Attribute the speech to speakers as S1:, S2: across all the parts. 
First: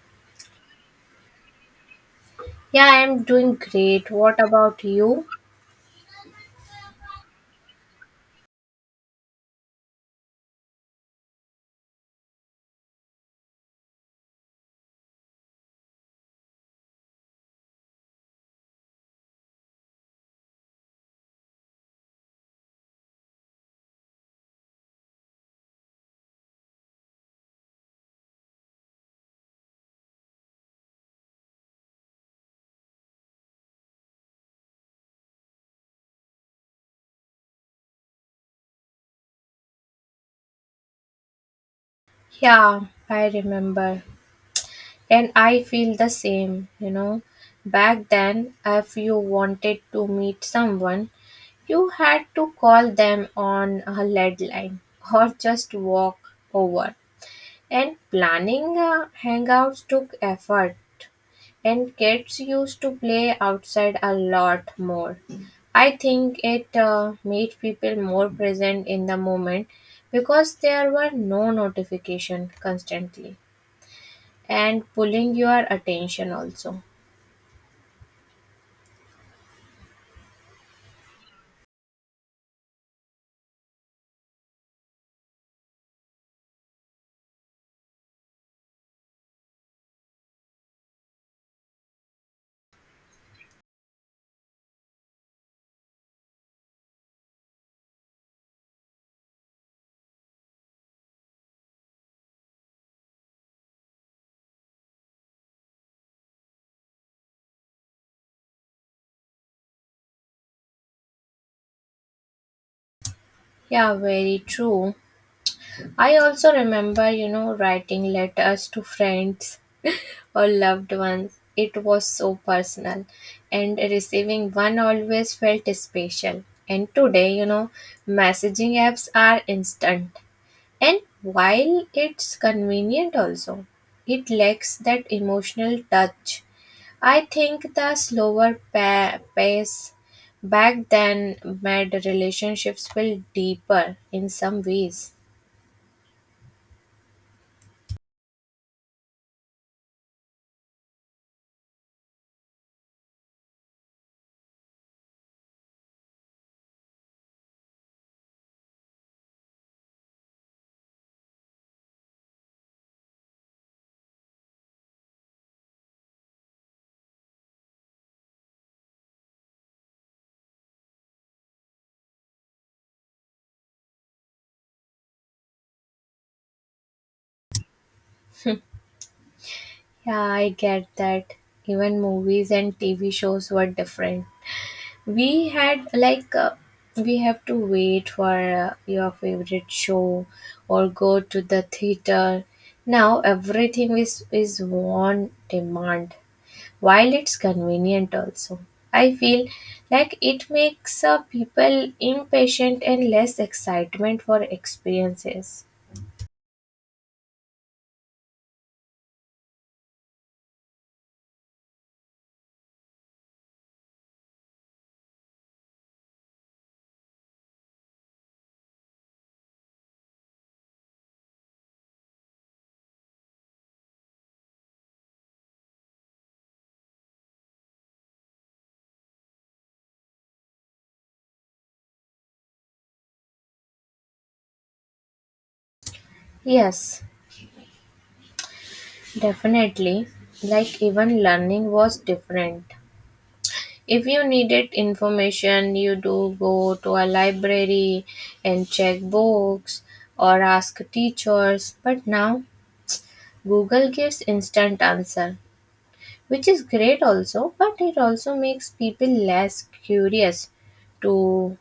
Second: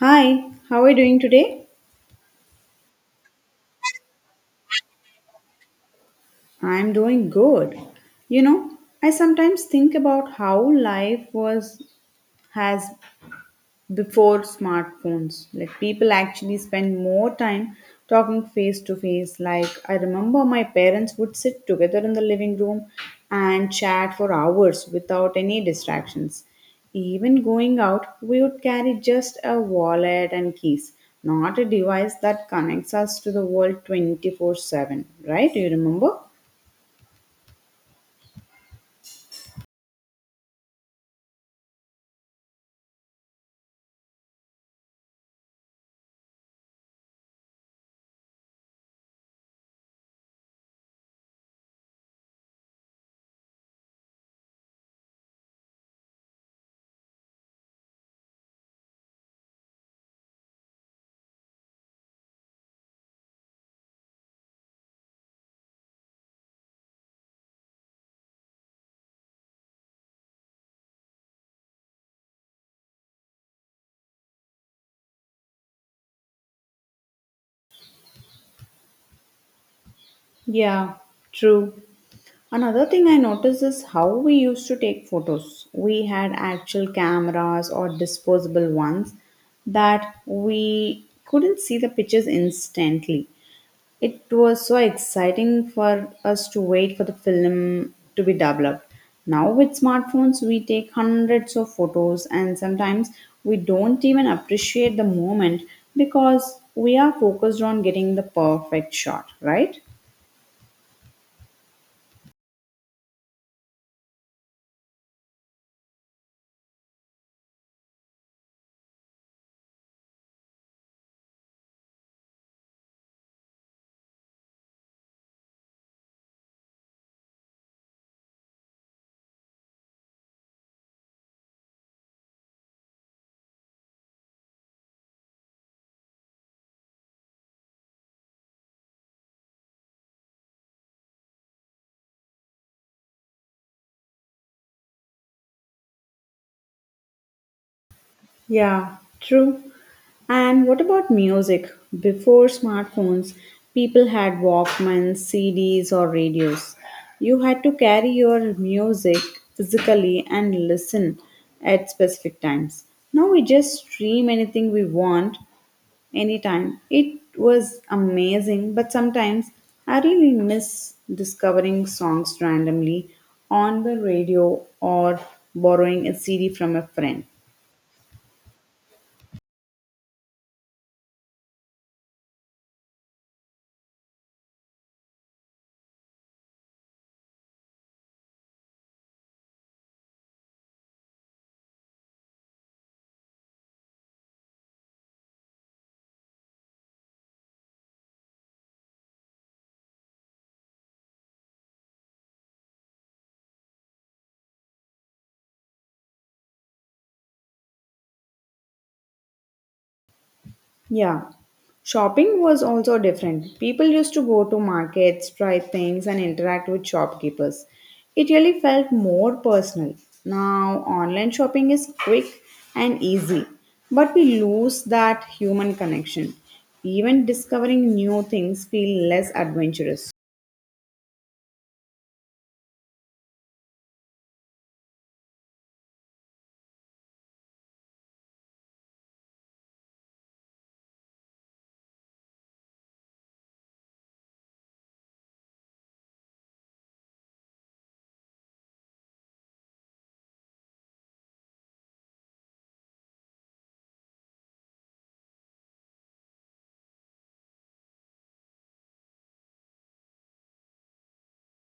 S1: Hi, how are you doing today?
S2: Yeah, I'm doing great. What about you?
S1: I'm doing good. You know, I sometimes think about how life was has before smartphones. Like people actually spend more time talking face to face. Like I remember my parents would sit together in the living room and chat for hours without any distractions. Even going out, we would carry just a wallet and keys, not a device that connects us to the world 24/7. Right? Do you remember?
S2: Yeah, I remember. And I feel the same, you know. Back then, if you wanted to meet someone, you had to call them on a lead line or just walk over. And planning hangouts took effort, and kids used to play outside a lot more. I think it made people more present in the moment because there were no notification constantly and pulling your attention also.
S1: Yeah, true. Another thing I noticed is how we used to take photos. We had actual cameras or disposable ones that we couldn't see the pictures instantly. It was so exciting for us to wait for the film to be developed. Now, with smartphones, we take hundreds of photos, and sometimes we don't even appreciate the moment because we are focused on getting the perfect shot, right?
S2: Yeah, very true. I also remember, you know, writing letters to friends or loved ones. It was so personal, and receiving one always felt special. And today, you know, messaging apps are instant. And while it's convenient, also, it lacks that emotional touch. I think the slower pace back then made relationships feel deeper in some ways.
S1: Yeah, true. And what about music? Before smartphones, people had Walkmans, CDs, or radios. You had to carry your music physically and listen at specific times. Now we just stream anything we want anytime. It was amazing, but sometimes I really miss discovering songs randomly on the radio or borrowing a CD from a friend.
S2: Yeah, I get that. Even movies and TV shows were different. We had like we have to wait for your favorite show or go to the theater. Now everything is on demand. While it's convenient also. I feel like it makes people impatient and less excitement for experiences.
S1: Yeah. Shopping was also different. People used to go to markets, try things, and interact with shopkeepers. It really felt more personal. Now, online shopping is quick and easy, but we lose that human connection. Even discovering new things feel less adventurous.
S2: Yes, definitely. Like even learning was different. If you needed information, you do go to a library and check books or ask teachers. But now Google gives instant answer, which is great also, but it also makes people less curious to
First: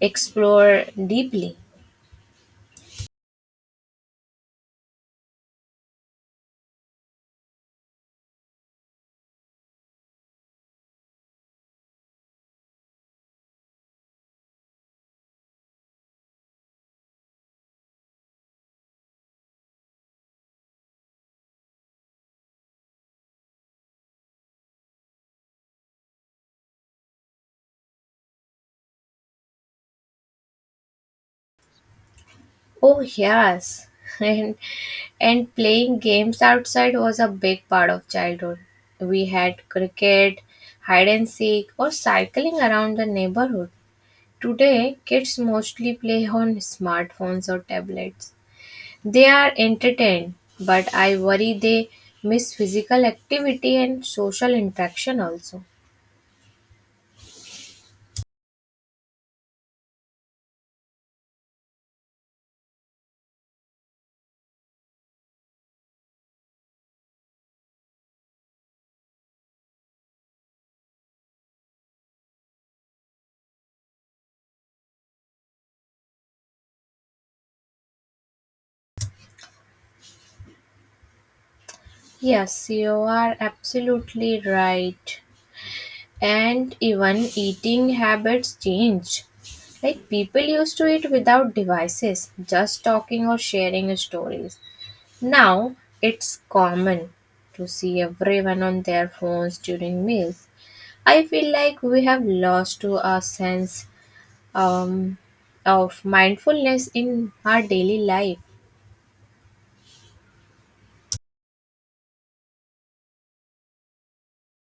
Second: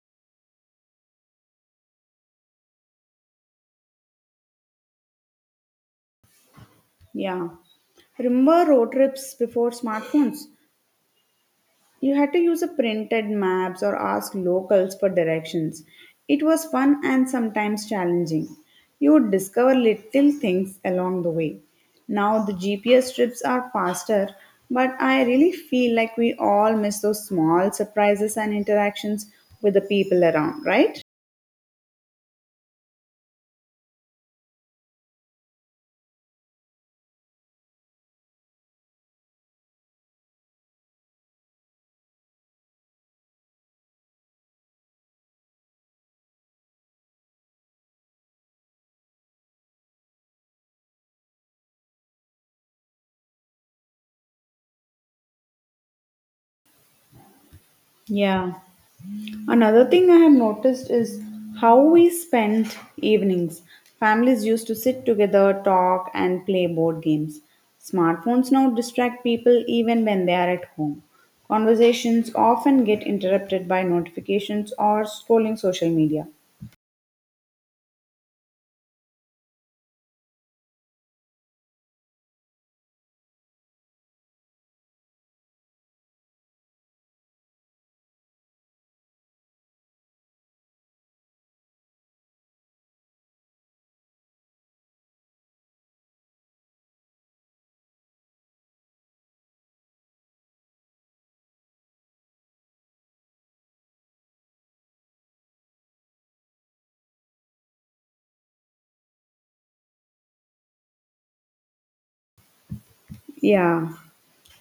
S2: explore deeply.
S1: Yeah. Remember road trips before smartphones? You had to use a printed maps or ask locals for directions. It was fun and sometimes challenging. You would discover little things along the way. Now the GPS trips are faster, but I really feel like we all miss those small surprises and interactions with the people around, right?
S2: Oh yes. And and playing games outside was a big part of childhood. We had cricket, hide and seek, or cycling around the neighborhood. Today, kids mostly play on smartphones or tablets. They are entertained, but I worry they miss physical activity and social interaction also.
S1: Yeah. Another thing I have noticed is how we spent evenings. Families used to sit together, talk, and play board games. Smartphones now distract people even when they are at home. Conversations often get interrupted by notifications or scrolling social media.
S2: Yes, you are absolutely right. And even eating habits change. Like people used to eat without devices, just talking or sharing stories. Now it's common to see everyone on their phones during meals. I feel like we have lost to our sense um, of mindfulness in our daily life.
S1: Yeah.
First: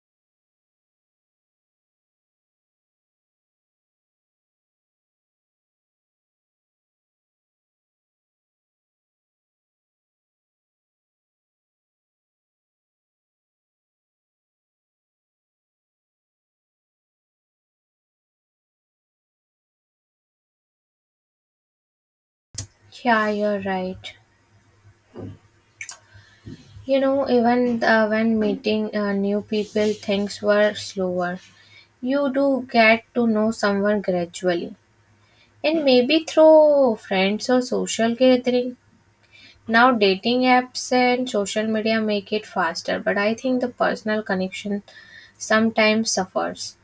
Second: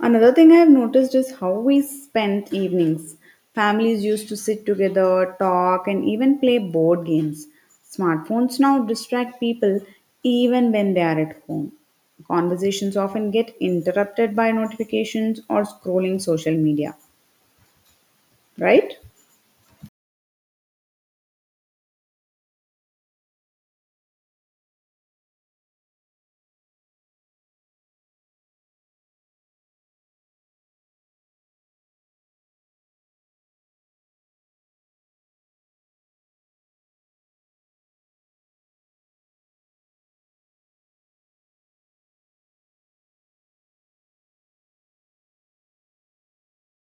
S1: Another thing I've noticed is how we spent evenings. Families used to sit together, talk, and even play board games. Smartphones now distract people even when they are at home. Conversations often get interrupted by notifications or scrolling social media, right?
S2: Yeah, you're right. You know, even when meeting new people, things were slower. You do get to know someone gradually, and maybe through friends or social gathering. Now, dating apps and social media make it faster, but I think the personal connection sometimes suffers.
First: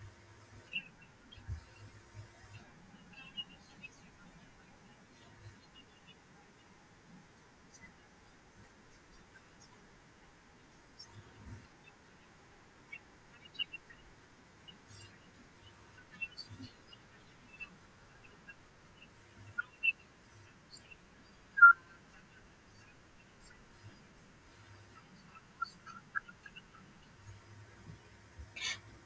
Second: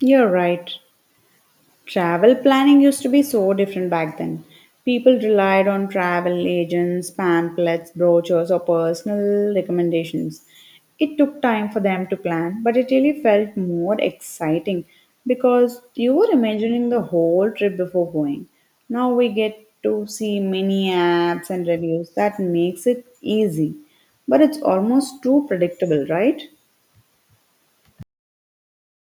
S1: You're right. Travel planning used to be so different back then. People relied on travel agents, pamphlets, brochures, or personal recommendations. It took time for them to plan, but it really felt more exciting because you were imagining the whole trip before going. Now we get to see many apps and reviews that makes it easy, but it's almost too predictable, right?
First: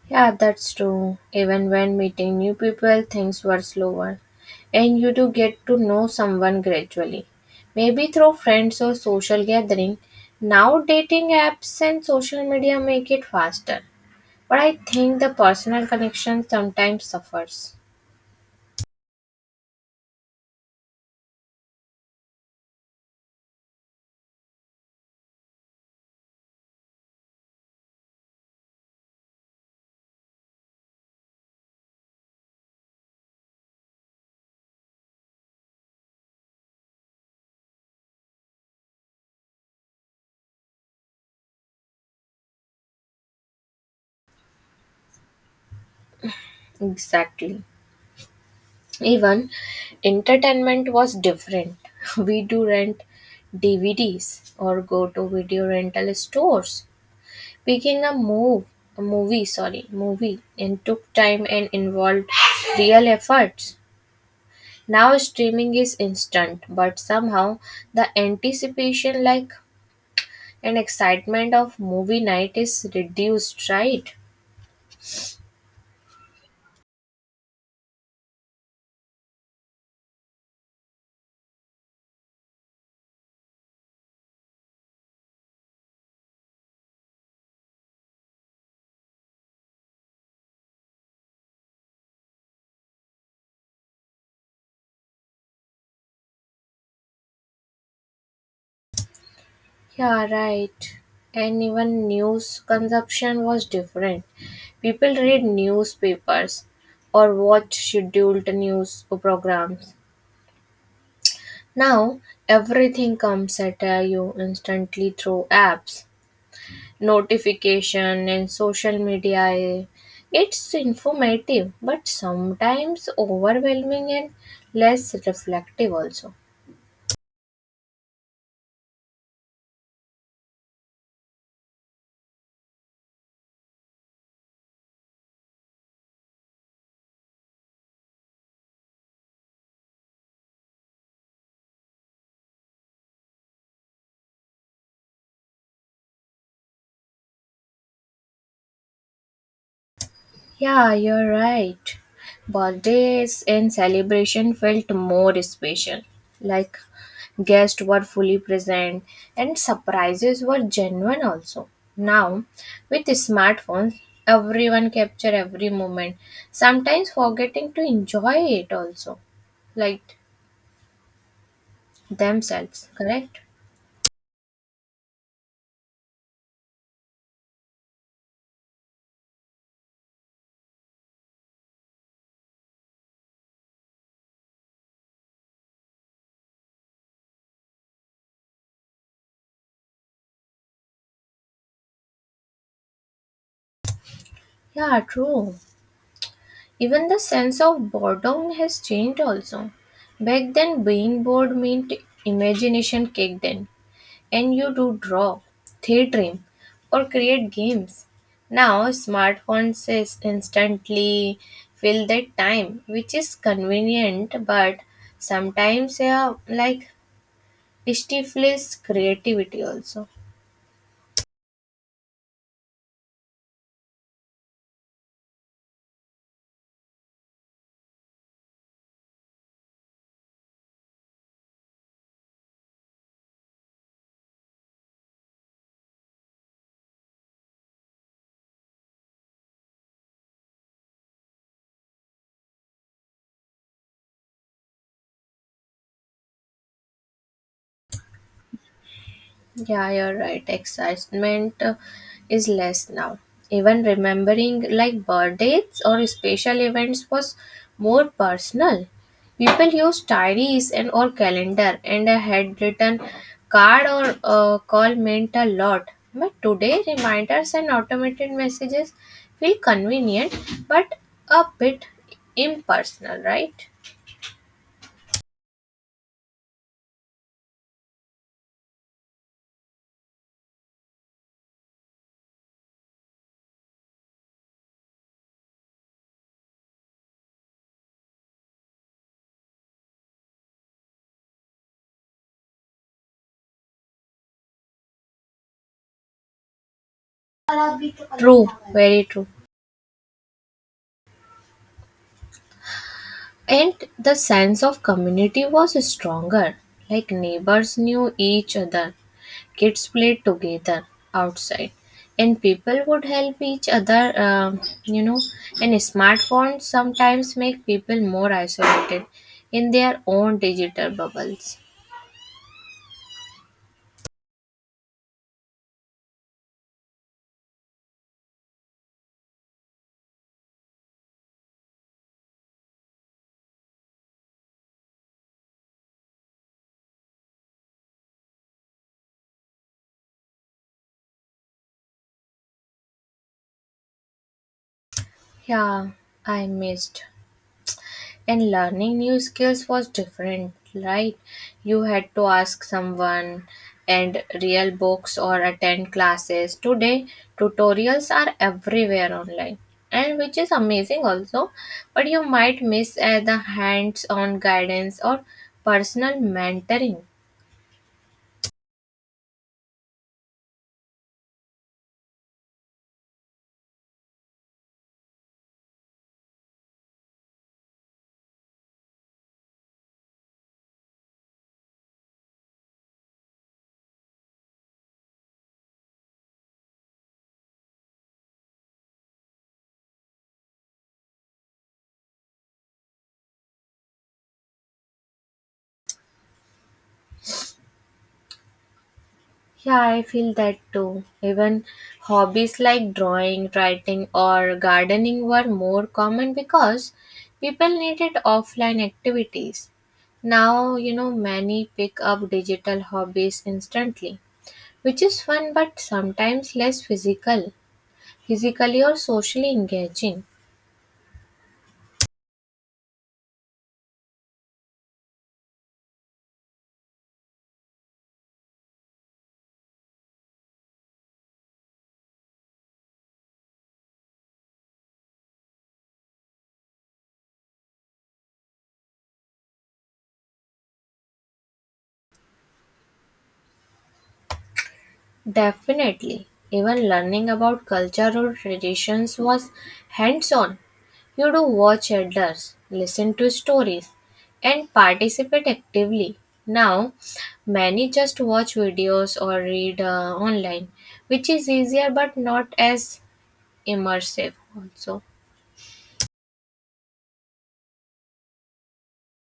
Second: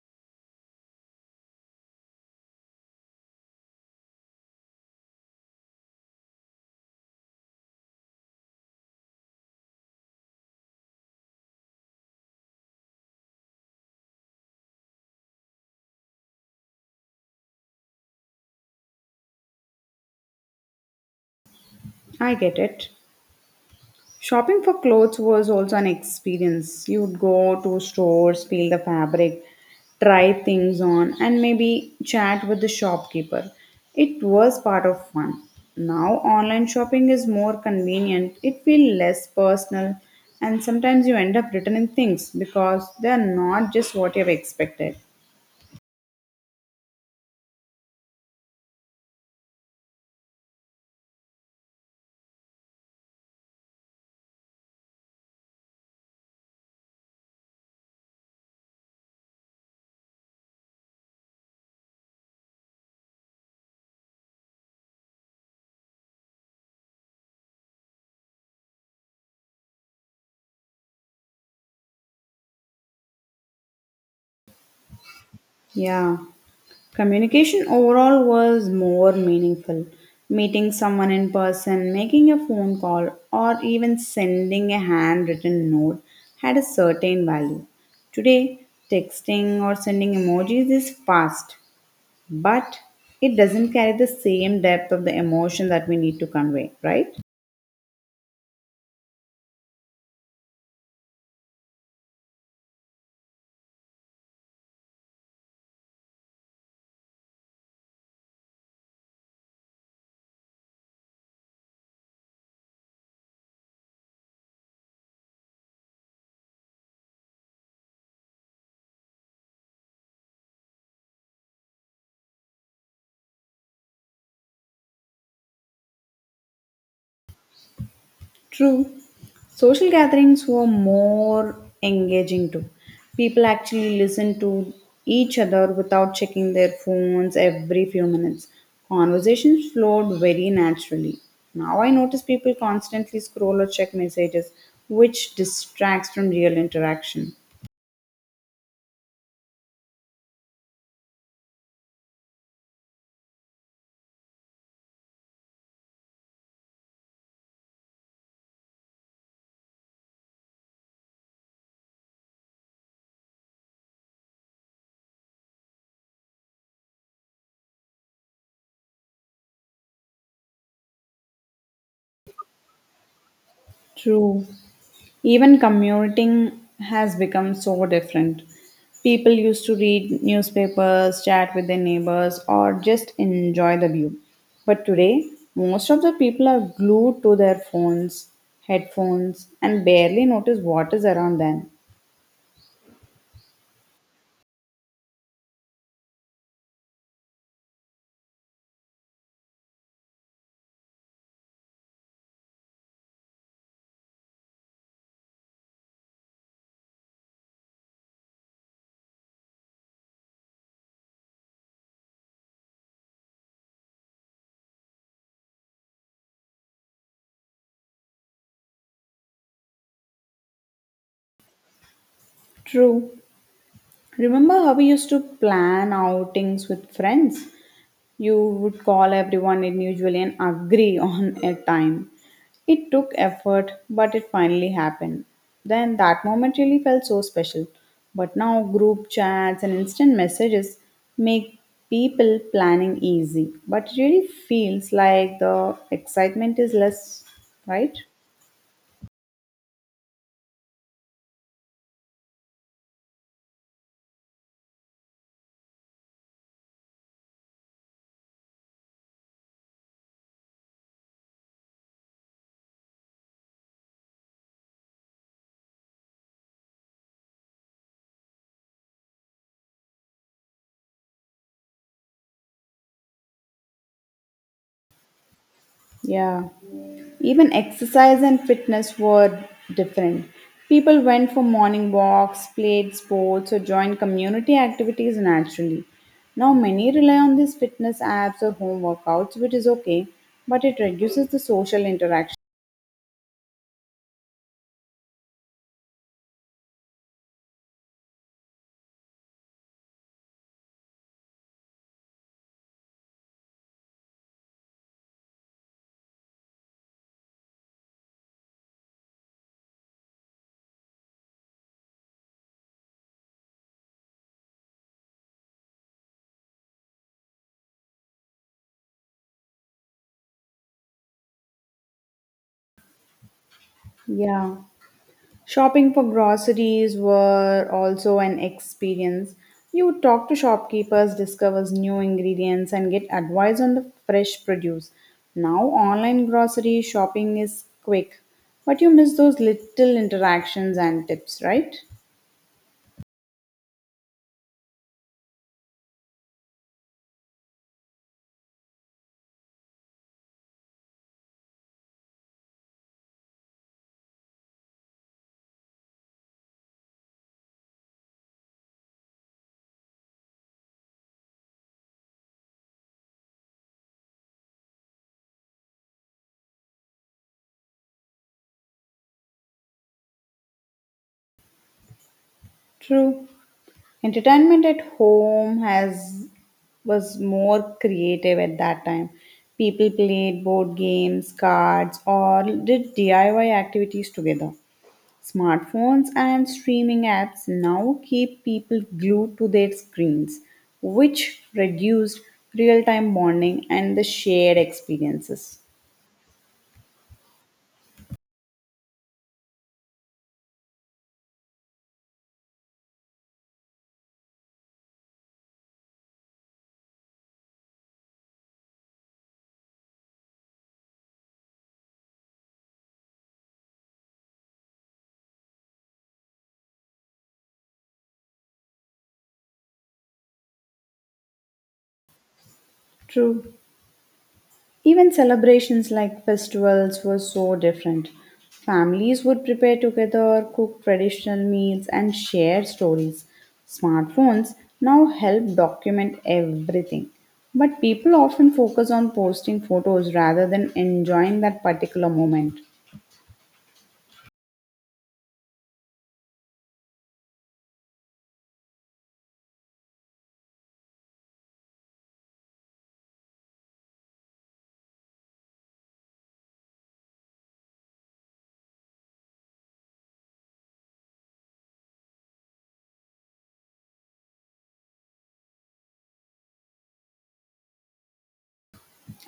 S2: Yeah, that's true. Even when meeting new people, things were slower. And you do get to know someone gradually. Maybe through friends or social gathering. Now dating apps and social media make it faster. But I think the personal connection sometimes suffers.
S1: I get it. Shopping for clothes was also an experience. You would go to stores, feel the fabric, try things on, and maybe chat with the shopkeeper. It was part of fun. Now, online shopping is more convenient, it feels less personal, and sometimes you end up returning things because they are not just what you have expected.
S2: Exactly. Even entertainment was different. We do rent DVDs or go to video rental stores. Making a move a movie, sorry, movie and took time and involved real efforts. Now streaming is instant, but somehow the anticipation like and excitement of movie night is reduced, right?
S1: Yeah. Communication overall was more meaningful. Meeting someone in person, making a phone call, or even sending a handwritten note had a certain value. Today, texting or sending emojis is fast, but it doesn't carry the same depth of the emotion that we need to convey, right?
S2: Yeah, right. And even news consumption was different. People read newspapers or watch scheduled news programs. Now everything comes at you instantly through apps. Notification and social media, it's informative but sometimes overwhelming and less reflective also.
S1: True. Social gatherings were more engaging too. People actually listened to each other without checking their phones every few minutes. Conversations flowed very naturally. Now I notice people constantly scroll or check messages, which distracts from real interaction.
S2: Yeah, you're right. Birthdays and celebration felt more special, like guests were fully present and surprises were genuine also. Now, with smartphones, everyone capture every moment, sometimes forgetting to enjoy it also, like themselves, correct?
S1: True. Even commuting has become so different. People used to read newspapers, chat with their neighbors, or just enjoy the view. But today, most of the people are glued to their phones, headphones, and barely notice what is around them.
S2: Yeah, true. Even the sense of boredom has changed also. Back then, being bored meant imagination kicked in, and you do draw, daydream, or create games. Now, smartphones is instantly fill that time, which is convenient, but sometimes, yeah, like stifles creativity also.
S1: True. Remember how we used to plan outings with friends? You would call everyone individually and agree on a time. It took effort, but it finally happened. Then that moment really felt so special. But now group chats and instant messages make people planning easy. But it really feels like the excitement is less, right?
S2: Yeah, you're right. Excitement is less now. Even remembering like birthdays or special events was more personal. People used diaries and or calendar and a handwritten card or call meant a lot. But today, reminders and automated messages feel convenient but a bit impersonal, right?
S1: Yeah. Even exercise and fitness were different. People went for morning walks, played sports, or joined community activities naturally. Now, many rely on these fitness apps or home workouts, which is okay, but it reduces the social interaction.
S2: True, very true. And the sense of community was stronger. Like neighbors knew each other, kids played together outside, and people would help each other, you know. And smartphones sometimes make people more isolated in their own digital bubbles.
S1: Yeah. Shopping for groceries were also an experience. You talk to shopkeepers, discovers new ingredients, and get advice on the fresh produce. Now, online grocery shopping is quick, but you miss those little interactions and tips, right?
S2: Yeah, I missed. And learning new skills was different, right? You had to ask someone and real books or attend classes. Today tutorials are everywhere online and which is amazing also, but you might miss the hands on guidance or personal mentoring.
S1: True. Entertainment at home has was more creative at that time. People played board games, cards, or did DIY activities together. Smartphones and streaming apps now keep people glued to their screens, which reduced real time bonding and the shared experiences.
S2: Yeah, I feel that too. Even hobbies like drawing, writing, or gardening were more common because people needed offline activities. Now, you know, many pick up digital hobbies instantly, which is fun but sometimes less physical, physically or socially engaging.
S1: True. Even celebrations like festivals were so different. Families would prepare together, cook traditional meals, and share stories. Smartphones now help document everything. But people often focus on posting photos rather than enjoying that particular moment.
S2: Definitely. Even learning about cultural traditions was hands on. You do watch elders, listen to stories, and participate actively. Now, many just watch videos or read online, which is easier but not as immersive, also.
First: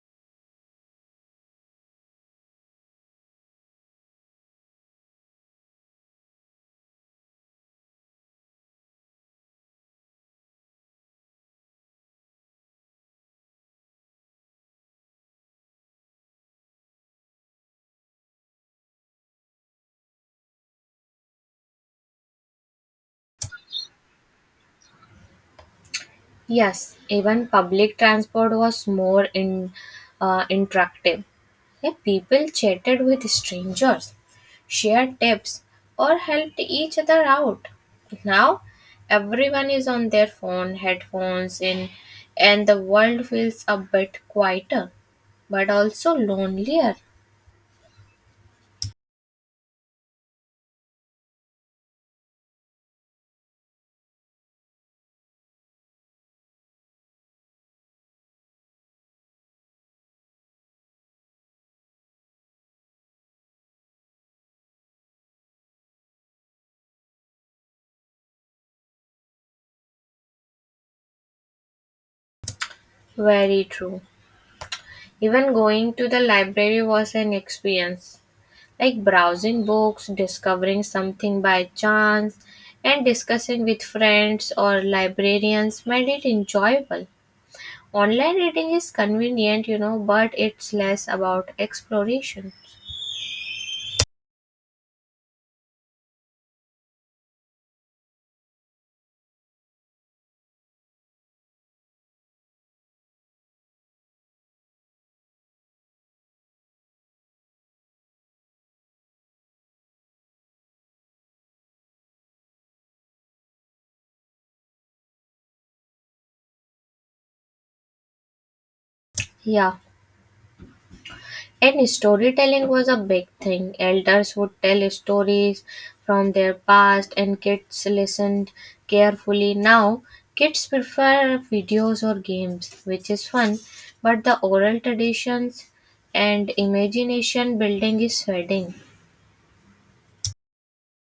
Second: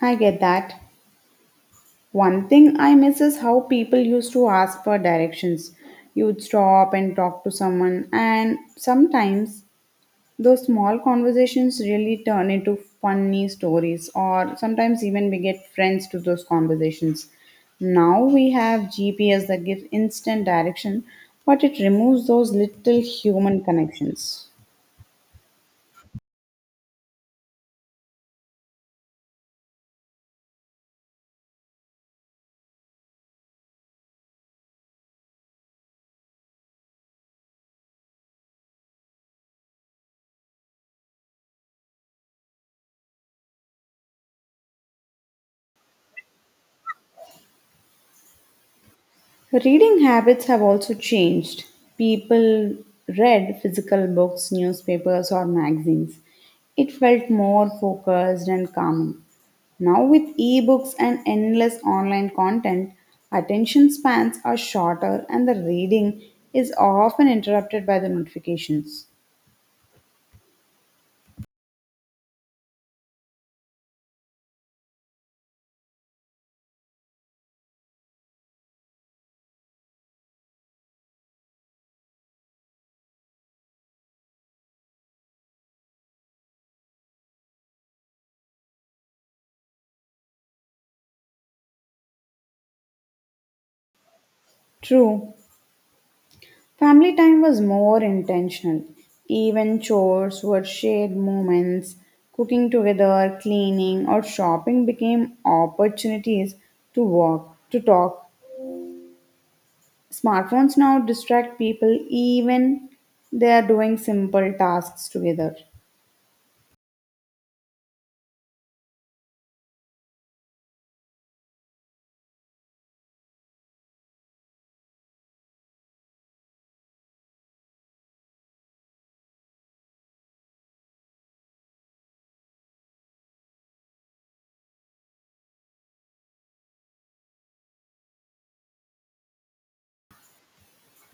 S1: I get that. One thing I miss is how people used to ask for directions. You'd stop and talk to someone, and sometimes those small conversations really turn into funny stories, or sometimes even we get friends to those conversations. Now we have GPS that gives instant direction, but it removes those little human connections.
S2: Yes, even public transport was more in, interactive. Yeah, people chatted with strangers, shared tips, or helped each other out. Now, everyone is on their phone, headphones in, and the world feels a bit quieter, but also lonelier.
S1: Reading habits have also changed. People read physical books, newspapers, or magazines. It felt more focused and calming. Now, with ebooks and endless online content, attention spans are shorter and the reading is often interrupted by the notifications.
S2: Very true. Even going to the library was an experience, like browsing books, discovering something by chance, and discussing with friends or librarians made it enjoyable. Online reading is convenient, you know, but it's less about exploration.
S1: True. Family time was more intentional. Even chores were shared moments. Cooking together, cleaning, or shopping became opportunities to walk, to talk. Smartphones now distract people even they are doing simple tasks together.
S2: Yeah, and storytelling was a big thing. Elders would tell stories from their past, and kids listened carefully. Now, kids prefer videos or games, which is fun, but the oral traditions and imagination building is fading.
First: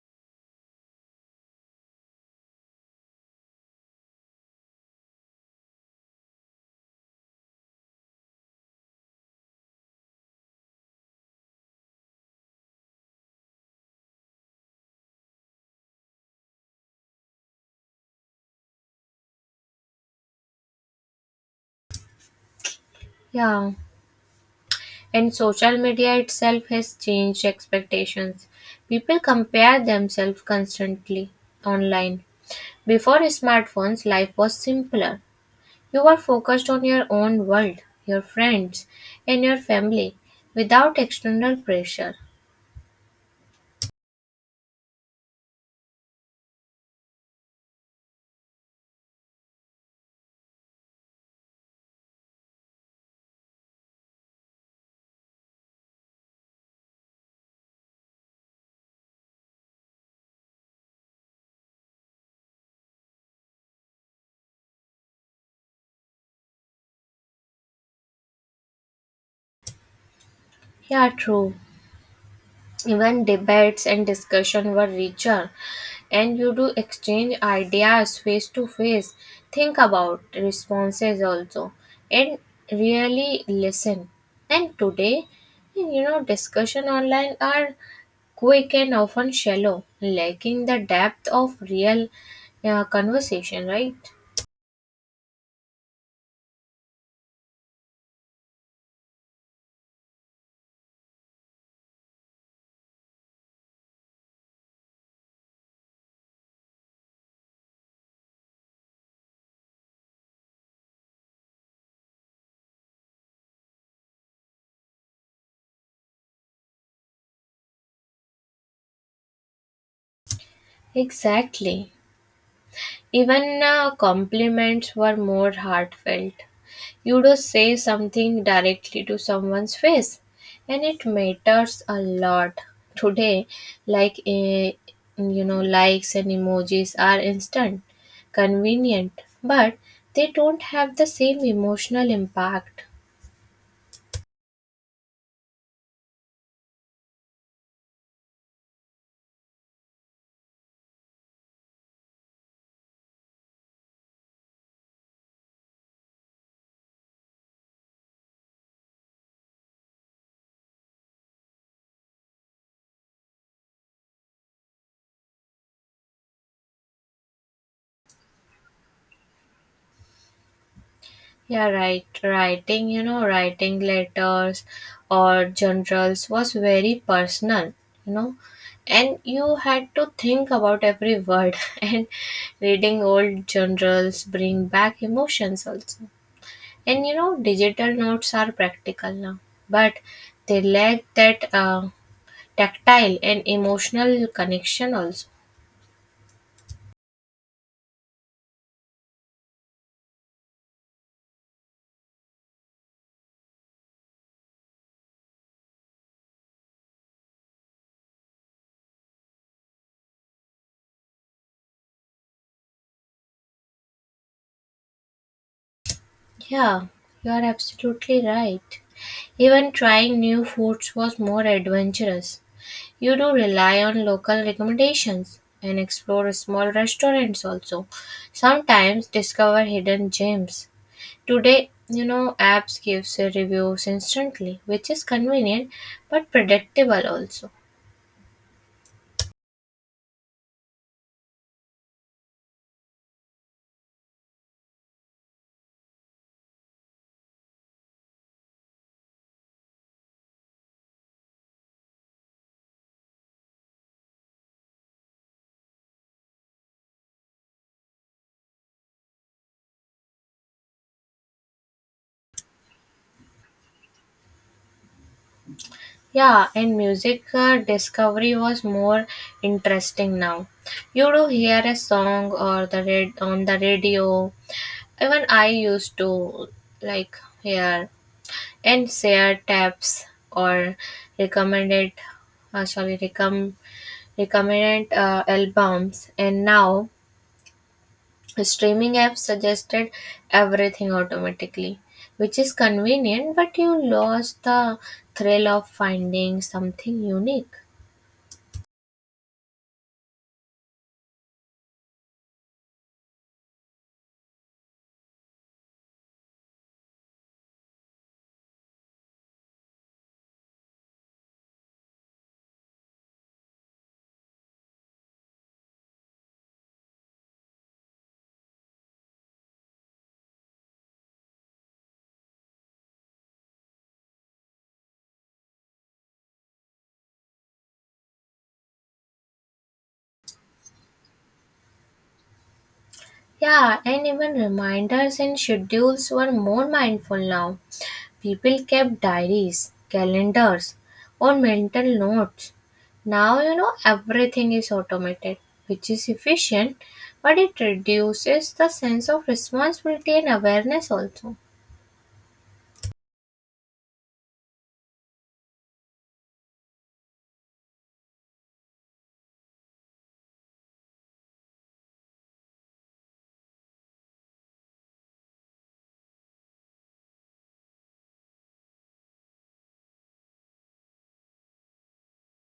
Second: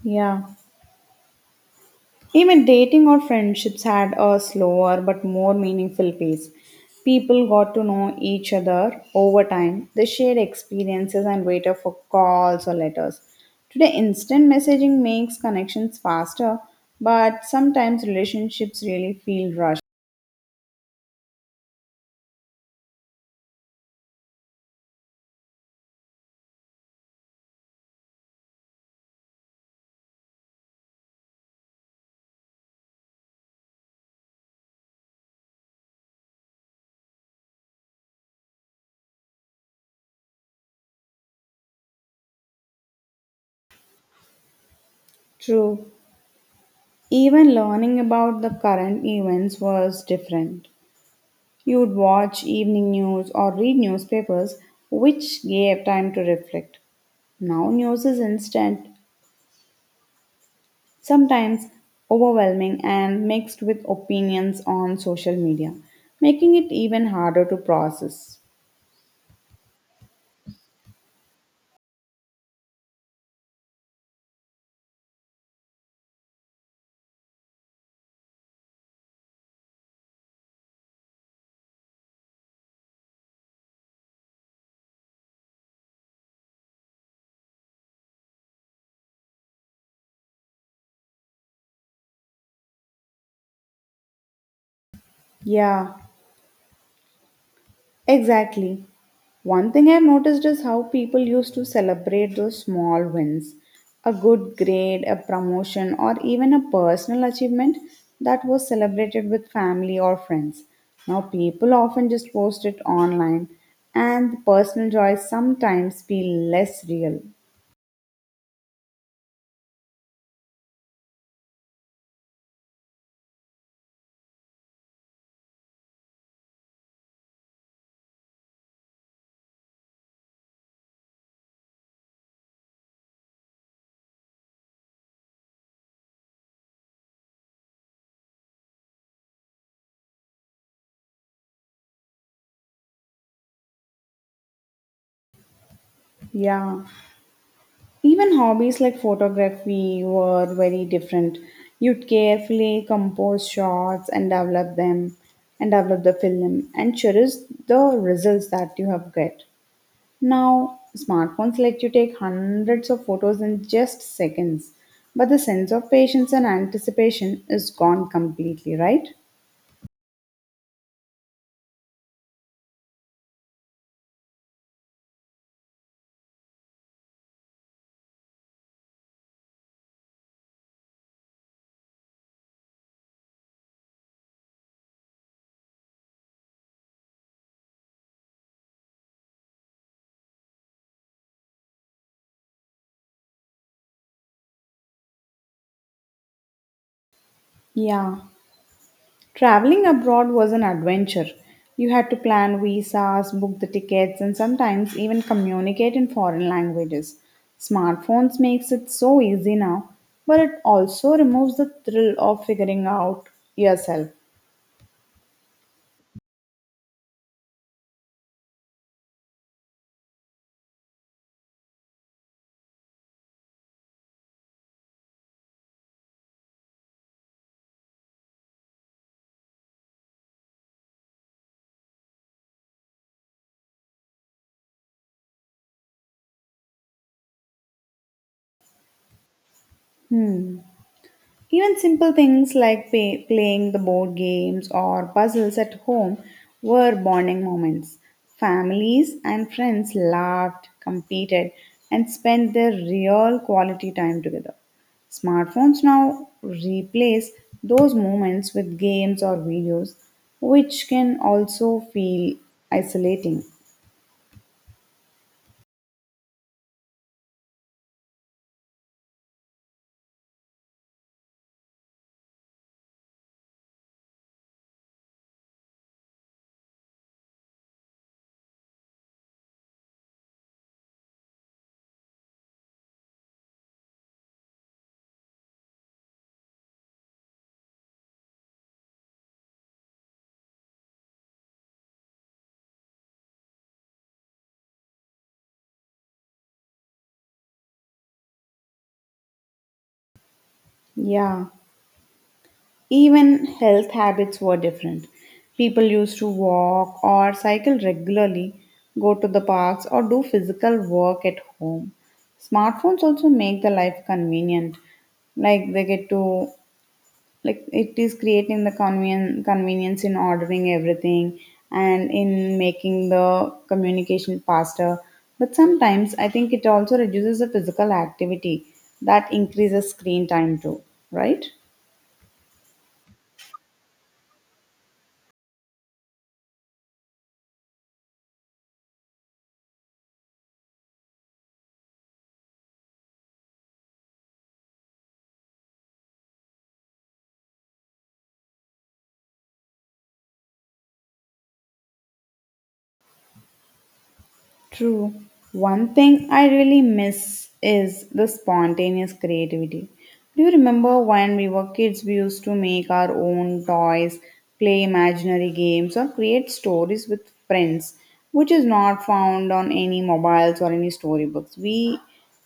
S1: Yeah. Even dating or friendships had a slower but more meaningful pace. People got to know each other over time. They shared experiences and waited for calls or letters. Today, instant messaging makes connections faster, but sometimes relationships really feel rushed.
S2: Yeah. And social media itself has changed expectations. People compare themselves constantly online. Before smartphones, life was simpler. You were focused on your own world, your friends, and your family without external pressure.
S1: True. Even learning about the current events was different. You would watch evening news or read newspapers, which gave time to reflect. Now news is instant, sometimes overwhelming and mixed with opinions on social media, making it even harder to process.
S2: Yeah, true. Even debates and discussion were richer, and you do exchange ideas face to face, think about responses also, and really listen. And today, you know, discussion online are quick and often shallow, lacking the depth of real conversation, right?
S1: Yeah, exactly. One thing I've noticed is how people used to celebrate those small wins, a good grade, a promotion, or even a personal achievement that was celebrated with family or friends. Now, people often just post it online, and the personal joys sometimes feel less real.
S2: Exactly. Even compliments were more heartfelt. You don't say something directly to someone's face, and it matters a lot today. Like you know, likes and emojis are instant, convenient, but they don't have the same emotional impact.
S1: Yeah. Even hobbies like photography were very different. You'd carefully compose shots and develop them and develop the film and cherish the results that you have get. Now smartphones let you take hundreds of photos in just seconds. But the sense of patience and anticipation is gone completely, right?
S2: Yeah, right. Writing, you know, writing letters or journals was very personal, you know, and you had to think about every word. And reading old journals bring back emotions also. And you know, digital notes are practical now, but they lack that tactile and emotional connection also.
S1: Yeah. Traveling abroad was an adventure. You had to plan visas, book the tickets, and sometimes even communicate in foreign languages. Smartphones makes it so easy now, but it also removes the thrill of figuring out yourself.
S2: Yeah, you are absolutely right. Even trying new foods was more adventurous. You do rely on local recommendations and explore small restaurants also. Sometimes discover hidden gems. Today, you know, apps gives you reviews instantly, which is convenient but predictable also.
S1: Even simple things like playing the board games or puzzles at home were bonding moments. Families and friends laughed, competed, and spent their real quality time together. Smartphones now replace those moments with games or videos, which can also feel isolating.
S2: Yeah, and music discovery was more interesting now. You do hear a song or the red on the radio. Even I used to like hear and share tabs or recommended sorry recomm recommended albums. And now streaming apps suggested everything automatically, which is convenient but you lost the thrill of finding something unique.
S1: Yeah. Even health habits were different. People used to walk or cycle regularly, go to the parks, or do physical work at home. Smartphones also make the life convenient. Like they get to like it is creating the convenience in ordering everything and in making the communication faster. But sometimes I think it also reduces the physical activity that increases screen time too, right?
S2: Yeah, and even reminders and schedules were more mindful now. People kept diaries, calendars, or mental notes. Now, you know, everything is automated, which is efficient, but it reduces the sense of responsibility and awareness also.
S1: True. One thing I really miss is the spontaneous creativity. Do you remember when we were kids, we used to make our own toys, play imaginary games, or create stories with friends, which is not found on any mobiles or any storybooks? We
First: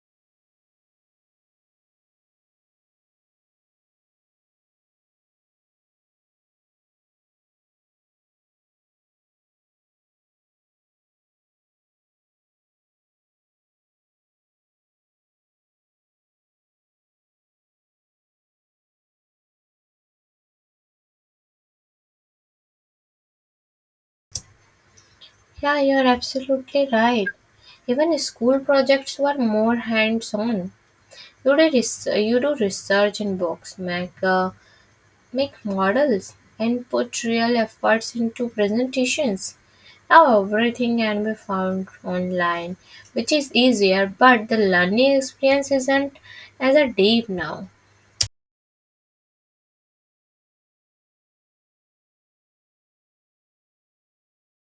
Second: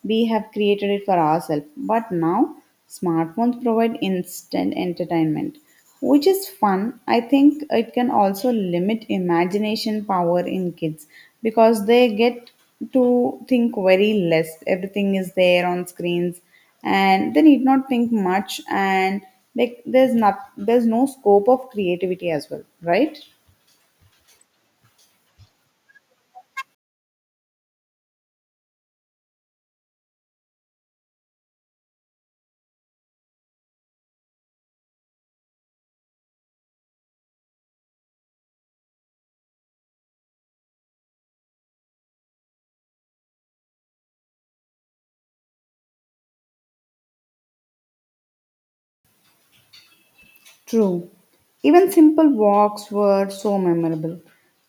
S1: we have created it for ourselves, but now smartphones provide instant entertainment which is fun. I think it can also limit imagination power in kids because they get to think very less. Everything is there on screens, and they need not think much. And like, there's no scope of creativity as well, right?
S2: Yeah, you're absolutely right. Even school projects were more hands on. You do, you do research in books, make make models, and put real efforts into presentations. Now everything can be found online, which is easier, but the learning experience isn't as a deep now.
S1: True. Even simple walks were so memorable.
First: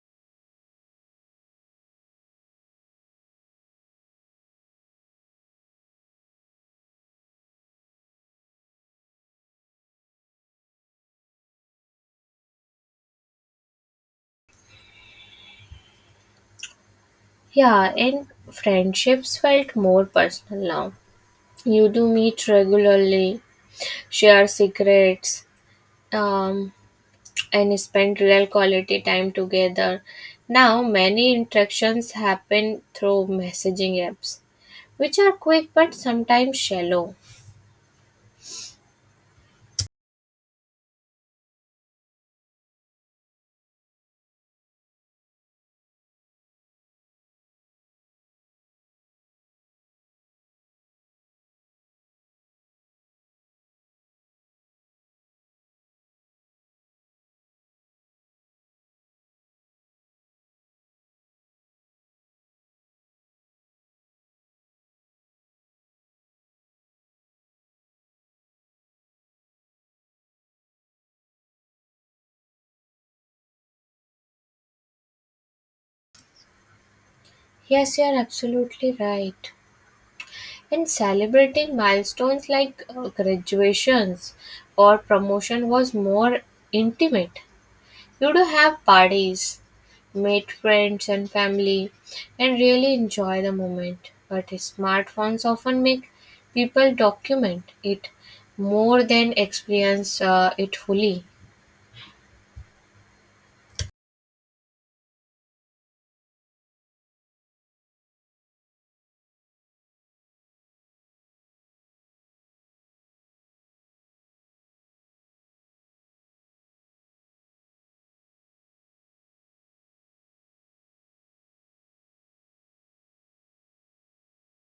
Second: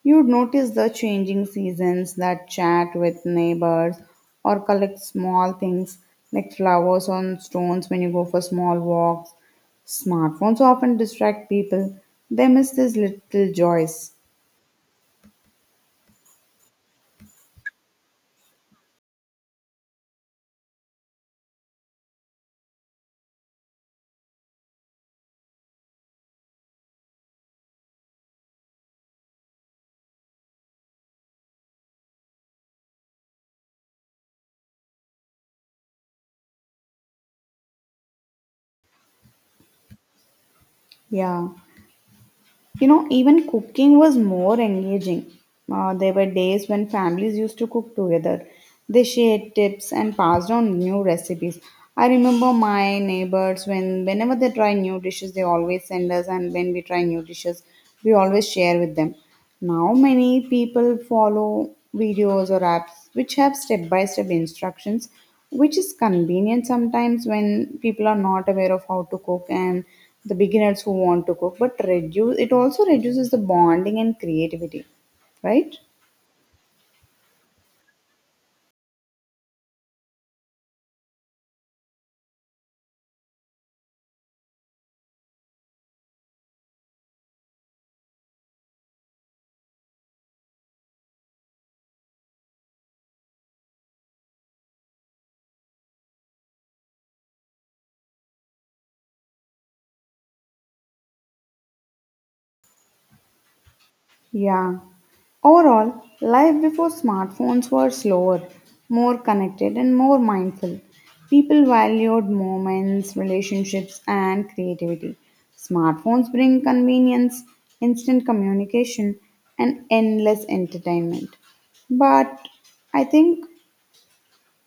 S1: You'd notice the changing seasons, that chat with neighbors, or collect small things like flowers on stones when you go for small walks. Smartphones often distract people. They miss these little joys.
S2: Yeah, and friendships felt more personal now. You do meet regularly, share secrets, um, and spend real quality time together. Now many interactions happen through messaging apps which are quick but sometimes shallow.
S1: Yeah. You know, even cooking was more engaging. There were days when families used to cook together. They shared tips and passed on new recipes. I remember my neighbors whenever they try new dishes, they always send us, and when we try new dishes, we always share with them. Now, many people follow videos or apps which have step by step instructions, which is convenient sometimes when people are not aware of how to cook and the beginners who want to cook, but reduce it also reduces the bonding and creativity, right?
S2: Yes, you're absolutely right. And celebrating milestones like graduations or promotion was more intimate. You do have parties, meet friends and family, and really enjoy the moment. But smartphones often make people document it more than experience it fully.
S1: Yeah. Overall, life before smartphones were slower, more connected, and more mindful. People valued moments, relationships, and creativity. Smartphones bring convenience, instant communication, and endless entertainment. But I think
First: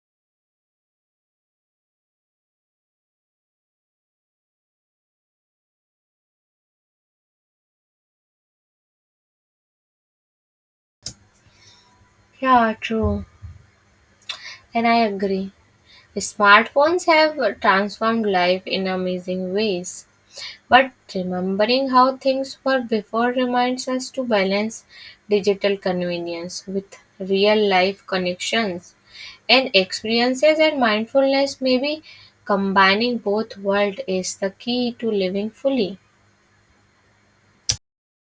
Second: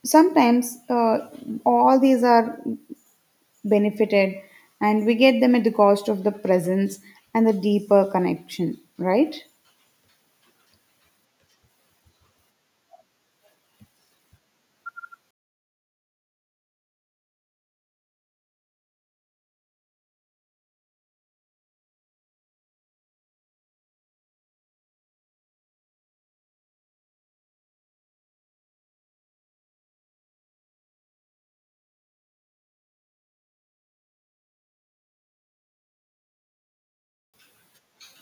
S1: sometimes all these are benefited, and we get them at the cost of the presence and the deeper connection, right?
S2: Yeah, true. And I agree. Smartphones have transformed life in amazing ways, but remembering how things were before reminds us to balance digital convenience with real life connections and experiences and mindfulness. Maybe combining both worlds is the key to living fully.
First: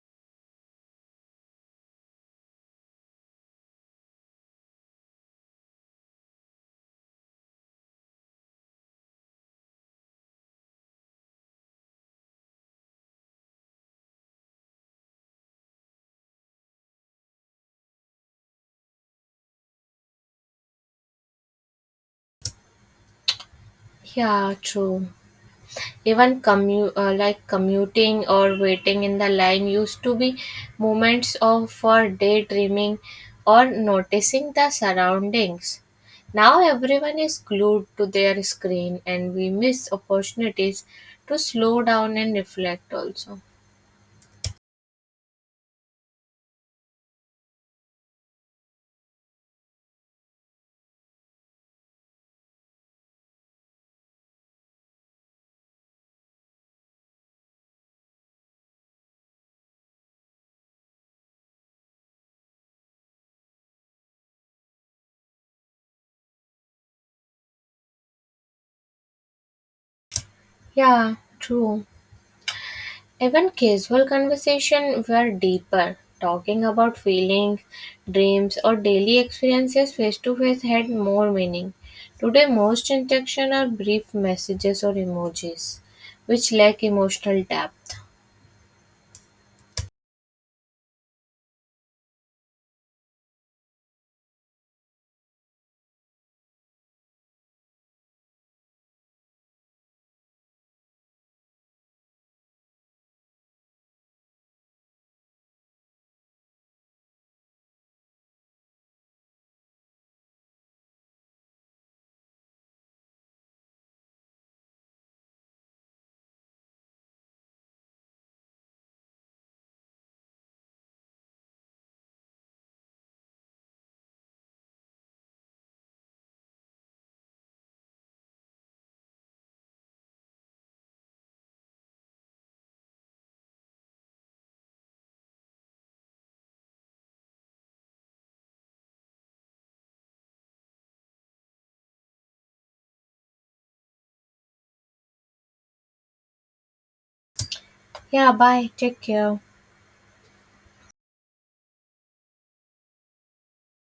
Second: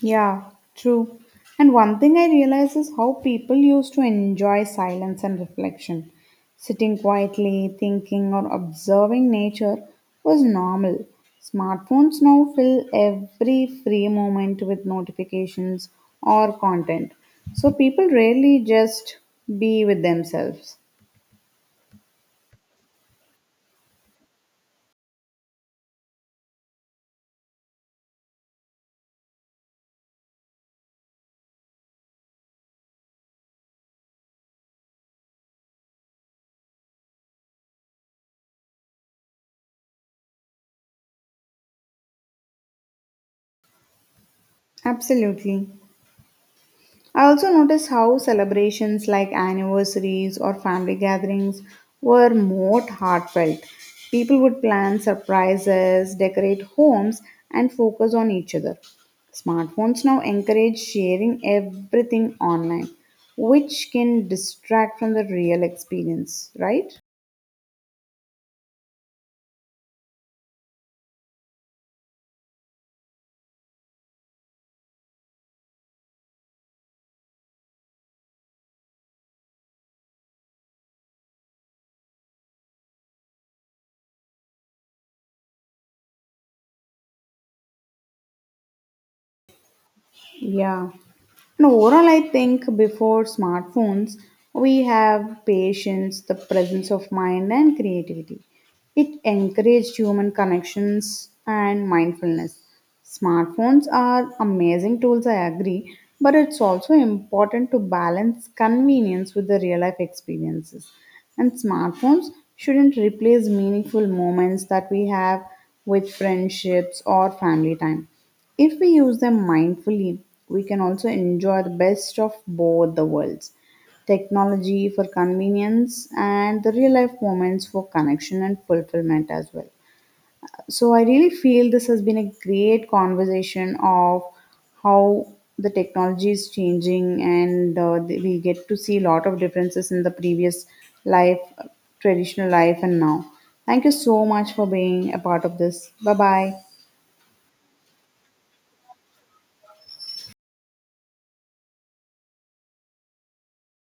S1: Yeah, true. And one thing I realize is how people used to enjoy silence and reflection. Sitting quietly, thinking, or observing nature was normal. Smartphones now fill every free moment with notifications or content. So people rarely just be with themselves.
S2: Yeah, true. Even like commuting or waiting in the line used to be moments of for daydreaming or noticing the surroundings. Now everyone is glued to their screen and we miss opportunities to slow down and reflect also.
S1: Absolutely. I also noticed how celebrations like anniversaries or family gatherings were more heartfelt. People would plan surprises, decorate homes, and focus on each other. Smartphones now encourage sharing everything online, which can distract from the real experience, right?
S2: Yeah, true. Even casual conversation were deeper, talking about feelings, dreams, or daily experiences face to face had more meaning. Today, most interactions are brief messages or emojis, which lack emotional depth.
S1: Yeah. And overall, I think before smartphones, we have patience, the presence of mind, and creativity. It encouraged human connections and mindfulness. Smartphones are amazing tools, I agree, but it's also important to balance convenience with the real life experiences. And smartphones shouldn't replace meaningful moments that we have with friendships or family time. If we use them mindfully, we can also enjoy the best of both the worlds, technology for convenience and the real life moments for connection and fulfillment as well. So, I really feel this has been a great conversation of how the technology is changing, and we get to see a lot of differences in the previous life, traditional life, and now. Thank you so much for being a part of this. Bye bye.
S2: Yeah, bye. Take care.